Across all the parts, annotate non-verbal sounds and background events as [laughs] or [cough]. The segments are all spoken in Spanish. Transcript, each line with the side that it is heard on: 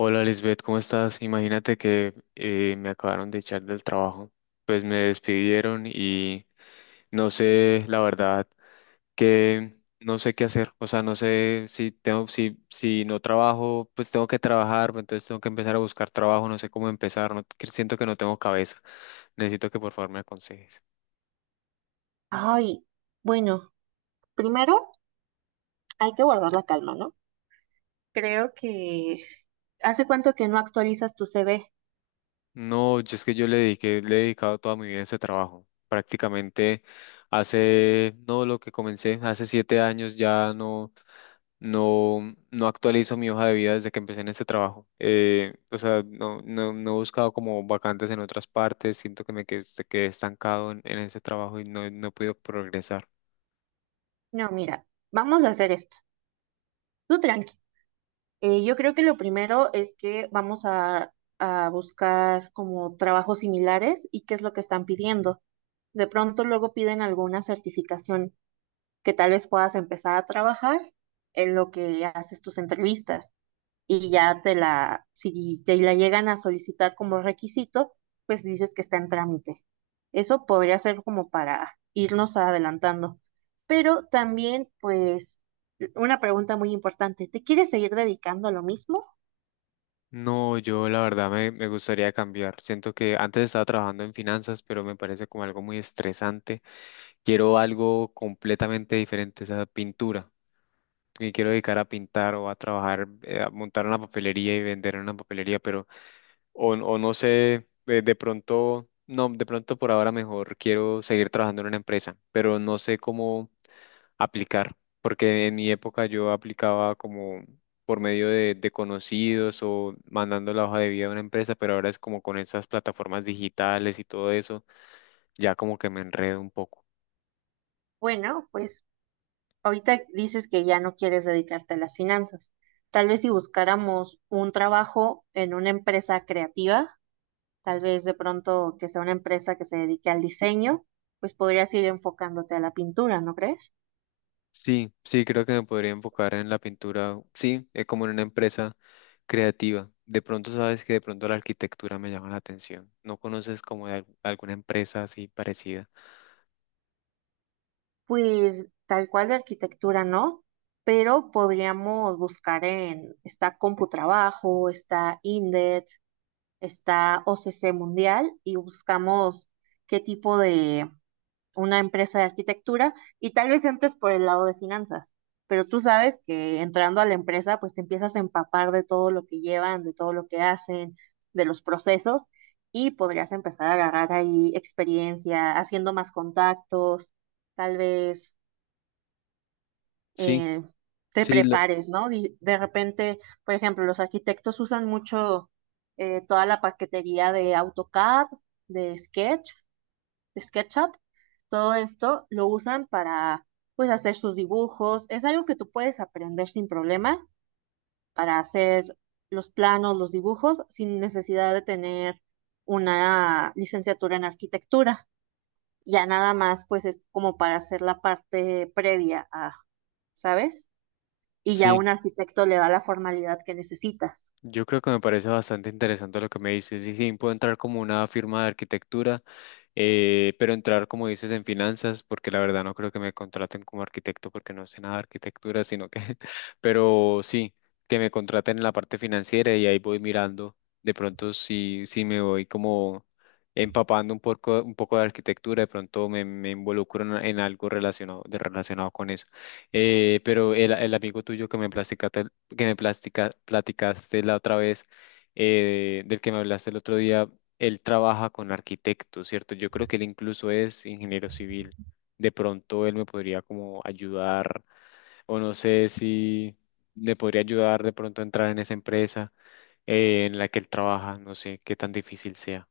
left: Hola Lisbeth, ¿cómo estás? Imagínate que me acabaron de echar del trabajo. Pues me despidieron y no sé, la verdad, que no sé qué hacer. O sea, no sé si tengo, si, si no trabajo, pues tengo que trabajar, pues entonces tengo que empezar a buscar trabajo, no sé cómo empezar, no, que siento que no tengo cabeza. Necesito que por favor me aconsejes.
right: Ay, bueno, primero hay que guardar la calma, ¿no? Creo que... ¿Hace cuánto que no actualizas tu CV?
left: No, yo es que yo le dediqué, le he dedicado toda mi vida a ese trabajo. Prácticamente hace, no lo que comencé, hace 7 años ya no, no, no actualizo mi hoja de vida desde que empecé en este trabajo. O sea, no, no, no he buscado como vacantes en otras partes, siento que me quedé, quedé estancado en ese trabajo y no, no he podido progresar.
right: No, mira, vamos a hacer esto. Tú tranqui. Yo creo que lo primero es que vamos a buscar como trabajos similares y qué es lo que están pidiendo. De pronto luego piden alguna certificación que tal vez puedas empezar a trabajar en lo que haces tus entrevistas. Si te la llegan a solicitar como requisito, pues dices que está en trámite. Eso podría ser como para irnos adelantando. Pero también, pues, una pregunta muy importante, ¿te quieres seguir dedicando a lo mismo?
left: No, yo la verdad me, me gustaría cambiar. Siento que antes estaba trabajando en finanzas, pero me parece como algo muy estresante. Quiero algo completamente diferente, o sea, pintura. Me quiero dedicar a pintar o a trabajar, a montar una papelería y vender en una papelería, pero o no sé, de pronto, no, de pronto por ahora mejor quiero seguir trabajando en una empresa, pero no sé cómo aplicar, porque en mi época yo aplicaba como por medio de conocidos o mandando la hoja de vida a una empresa, pero ahora es como con esas plataformas digitales y todo eso, ya como que me enredo un poco.
right: Bueno, pues ahorita dices que ya no quieres dedicarte a las finanzas. Tal vez si buscáramos un trabajo en una empresa creativa, tal vez de pronto que sea una empresa que se dedique al diseño, pues podrías ir enfocándote a la pintura, ¿no crees?
left: Sí, sí, creo que me podría enfocar en la pintura, sí, es como en una empresa creativa. De pronto sabes que de pronto la arquitectura me llama la atención. ¿No conoces como de alguna empresa así parecida?
right: Pues tal cual de arquitectura no, pero podríamos buscar en, está Computrabajo, está Indeed, está OCC Mundial y buscamos qué tipo de una empresa de arquitectura y tal vez entres por el lado de finanzas, pero tú sabes que entrando a la empresa, pues te empiezas a empapar de todo lo que llevan, de todo lo que hacen, de los procesos y podrías empezar a agarrar ahí experiencia, haciendo más contactos, tal vez
left: Sí,
right: eh, te
left: sí,
right: prepares, ¿no? De repente, por ejemplo, los arquitectos usan mucho toda la paquetería de AutoCAD, de Sketch, de SketchUp todo esto lo usan para, pues, hacer sus dibujos. Es algo que tú puedes aprender sin problema para hacer los planos, los dibujos, sin necesidad de tener una licenciatura en arquitectura. Ya nada más, pues, es como para hacer la parte previa a, ¿sabes? Y ya
left: sí.
right: un arquitecto le da la formalidad que necesitas.
left: Yo creo que me parece bastante interesante lo que me dices. Y sí, puedo entrar como una firma de arquitectura, pero entrar, como dices, en finanzas, porque la verdad no creo que me contraten como arquitecto porque no sé nada de arquitectura, sino que, [laughs] pero sí, que me contraten en la parte financiera y ahí voy mirando. De pronto, sí, sí me voy como empapando un poco de arquitectura, de pronto me, me involucro en algo relacionado, relacionado con eso. Pero el amigo tuyo que me platicaste, que me platicaste la otra vez, del que me hablaste el otro día, él trabaja con arquitectos, ¿cierto? Yo creo que él incluso es ingeniero civil. De pronto él me podría como ayudar, o no sé si le podría ayudar de pronto a entrar en esa empresa, en la que él trabaja, no sé qué tan difícil sea.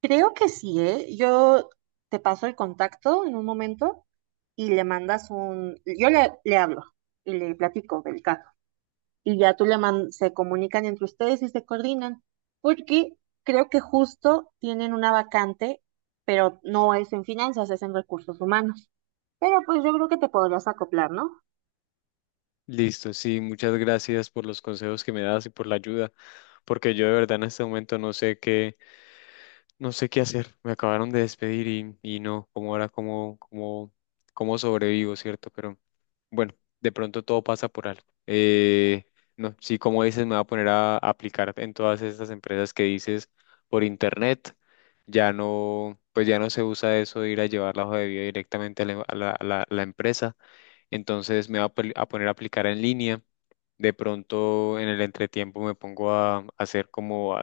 right: Creo que sí, ¿eh? Yo te paso el contacto en un momento y le mandas un, yo le hablo y le platico del caso. Y ya tú se comunican entre ustedes y se coordinan, porque creo que justo tienen una vacante, pero no es en finanzas, es en recursos humanos. Pero pues yo creo que te podrías acoplar, ¿no?
left: Listo, sí, muchas gracias por los consejos que me das y por la ayuda, porque yo de verdad en este momento no sé qué. No sé qué hacer, me acabaron de despedir y no, como ahora, como, como, como sobrevivo, ¿cierto? Pero bueno, de pronto todo pasa por algo. No, sí, como dices, me voy a poner a aplicar en todas estas empresas que dices por internet. Ya no, pues ya no se usa eso de ir a llevar la hoja de vida directamente a la, a la empresa. Entonces me voy a a poner a aplicar en línea. De pronto en el entretiempo me pongo a hacer como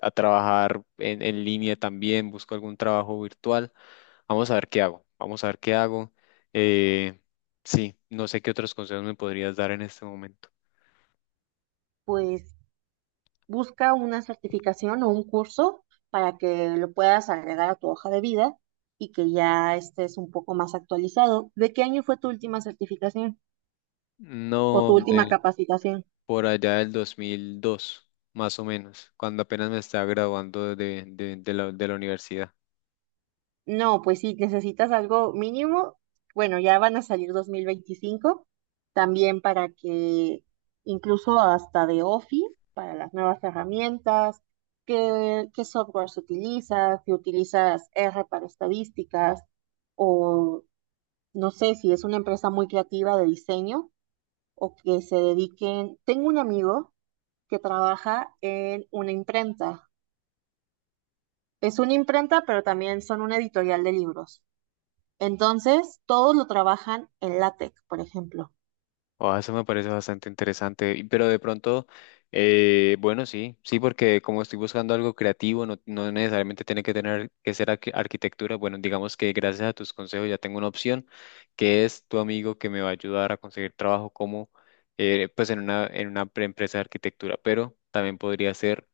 left: a trabajar en línea también, busco algún trabajo virtual. Vamos a ver qué hago, vamos a ver qué hago. Eh, sí, no sé qué otros consejos me podrías dar en este momento.
right: Pues busca una certificación o un curso para que lo puedas agregar a tu hoja de vida y que ya estés un poco más actualizado. ¿De qué año fue tu última certificación o
left: No,
right: tu última
left: de
right: capacitación?
left: por allá del 2002 más o menos, cuando apenas me estaba graduando de, de la universidad.
right: No, pues sí, necesitas algo mínimo. Bueno, ya van a salir 2025, también para que incluso hasta de Office, para las nuevas herramientas, qué softwares utilizas, si utilizas R para estadísticas, o no sé si es una empresa muy creativa de diseño o que se dediquen. Tengo un amigo que trabaja en una imprenta. Es una imprenta, pero también son una editorial de libros. Entonces, todos lo trabajan en látex, por ejemplo.
left: Oh, eso me parece bastante interesante, pero de pronto, bueno, sí, sí, porque como estoy buscando algo creativo, no, no necesariamente tiene que tener que ser arquitectura. Bueno, digamos que gracias a tus consejos ya tengo una opción, que es tu amigo que me va a ayudar a conseguir trabajo como, pues en una empresa de arquitectura, pero también podría ser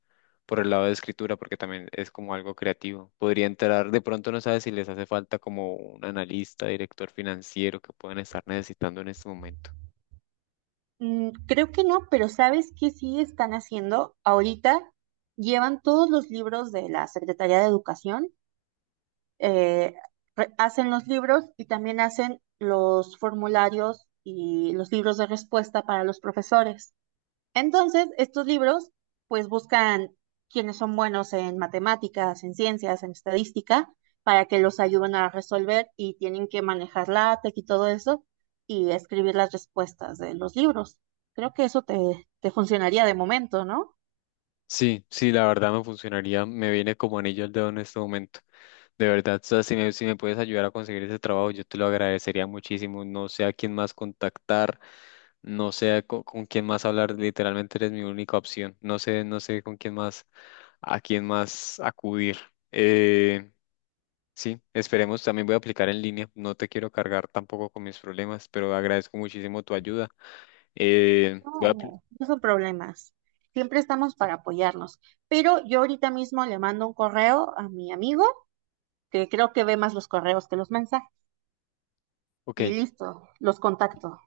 left: por el lado de escritura, porque también es como algo creativo. Podría entrar, de pronto no sabes si les hace falta como un analista, director financiero que pueden estar necesitando en este momento.
right: Creo que no, pero ¿sabes qué sí están haciendo? Ahorita llevan todos los libros de la Secretaría de Educación, eh, hacen los libros y también hacen los formularios y los libros de respuesta para los profesores. Entonces, estos libros pues buscan quienes son buenos en matemáticas, en ciencias, en estadística, para que los ayuden a resolver y tienen que manejar la LaTeX y todo eso y escribir las respuestas de los libros. Creo que eso te funcionaría de momento, ¿no?
left: Sí, sí, la verdad me funcionaría, me viene como anillo al dedo en este momento. De verdad, o sea, si me, si me puedes ayudar a conseguir ese trabajo, yo te lo agradecería muchísimo. No sé a quién más contactar, no sé a con, quién más hablar, literalmente eres mi única opción. No sé, no sé con quién más, a quién más acudir. Eh, sí, esperemos, también voy a aplicar en línea. No te quiero cargar tampoco con mis problemas, pero agradezco muchísimo tu ayuda. Voy a
right: No, no son problemas. Siempre estamos para apoyarnos. Pero yo ahorita mismo le mando un correo a mi amigo, que creo que ve más los correos que los mensajes.
left: ok,
right: Y listo, los contacto.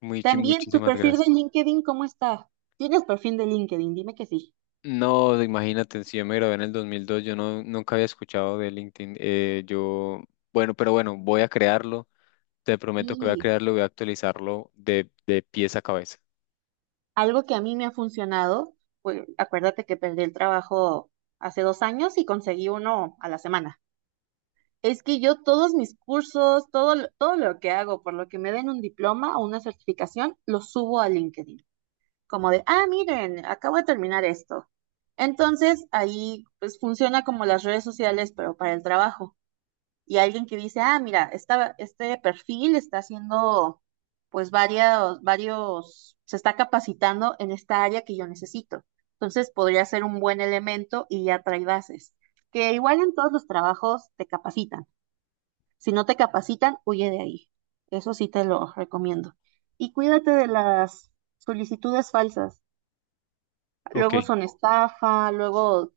right: También tu
left: muchísimas
right: perfil de
left: gracias.
right: LinkedIn, ¿cómo está? ¿Tienes perfil de LinkedIn? Dime que sí.
left: No, imagínate, si yo me grabé en el 2002, yo no, nunca había escuchado de LinkedIn. Yo, bueno, pero bueno, voy a crearlo. Te prometo que voy a
right: Y
left: crearlo, voy a actualizarlo de pies a cabeza.
right: algo que a mí me ha funcionado, pues acuérdate que perdí el trabajo hace 2 años y conseguí uno a la semana. Es que yo todos mis cursos, todo, todo lo que hago, por lo que me den un diploma o una certificación, lo subo a LinkedIn. Como de, ah, miren, acabo de terminar esto. Entonces, ahí pues funciona como las redes sociales, pero para el trabajo. Y alguien que dice, ah, mira, este perfil está haciendo pues varios, varios, se está capacitando en esta área que yo necesito. Entonces podría ser un buen elemento y ya trae bases. Que igual en todos los trabajos te capacitan. Si no te capacitan, huye de ahí. Eso sí te lo recomiendo. Y cuídate de las solicitudes falsas.
left: Ok.
right: Luego son estafa, luego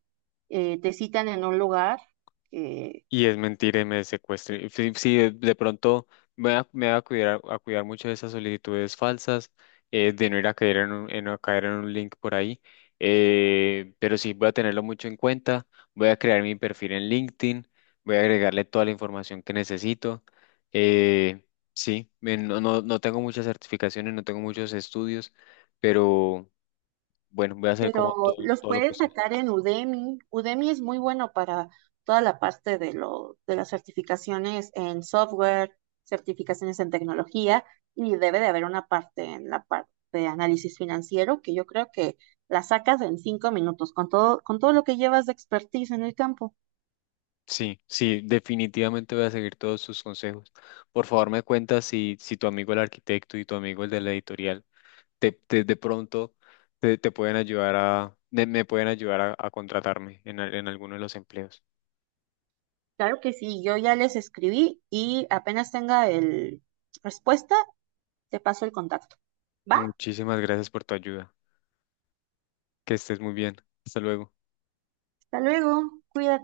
right: te citan en un lugar eh,
left: Y es mentira y me secuestre. Sí, sí, de pronto me voy a cuidar mucho de esas solicitudes falsas, de no ir a caer en un, a caer en un link por ahí. Pero sí, voy a tenerlo mucho en cuenta. Voy a crear mi perfil en LinkedIn. Voy a agregarle toda la información que necesito. Eh, sí, no, no, no tengo muchas certificaciones, no tengo muchos estudios, pero bueno, voy a hacer como todo,
right: Pero los
left: todo lo
right: puedes
left: posible.
right: sacar en Udemy. Udemy es muy bueno para toda la parte de las certificaciones en software, certificaciones en tecnología, y debe de haber una parte en la parte de análisis financiero que yo creo que la sacas en 5 minutos con todo lo que llevas de expertise en el campo.
left: Sí, sí, definitivamente voy a seguir todos sus consejos. Por favor, me cuentas si, si tu amigo el arquitecto y tu amigo el de la editorial te, de pronto te, te pueden ayudar a, me pueden ayudar a contratarme en, en alguno de los empleos.
right: Claro que sí, yo ya les escribí y apenas tenga el respuesta, te paso el contacto. ¿Va?
left: Muchísimas gracias por tu ayuda. Que estés muy bien. Hasta luego.
right: Hasta luego, cuídate.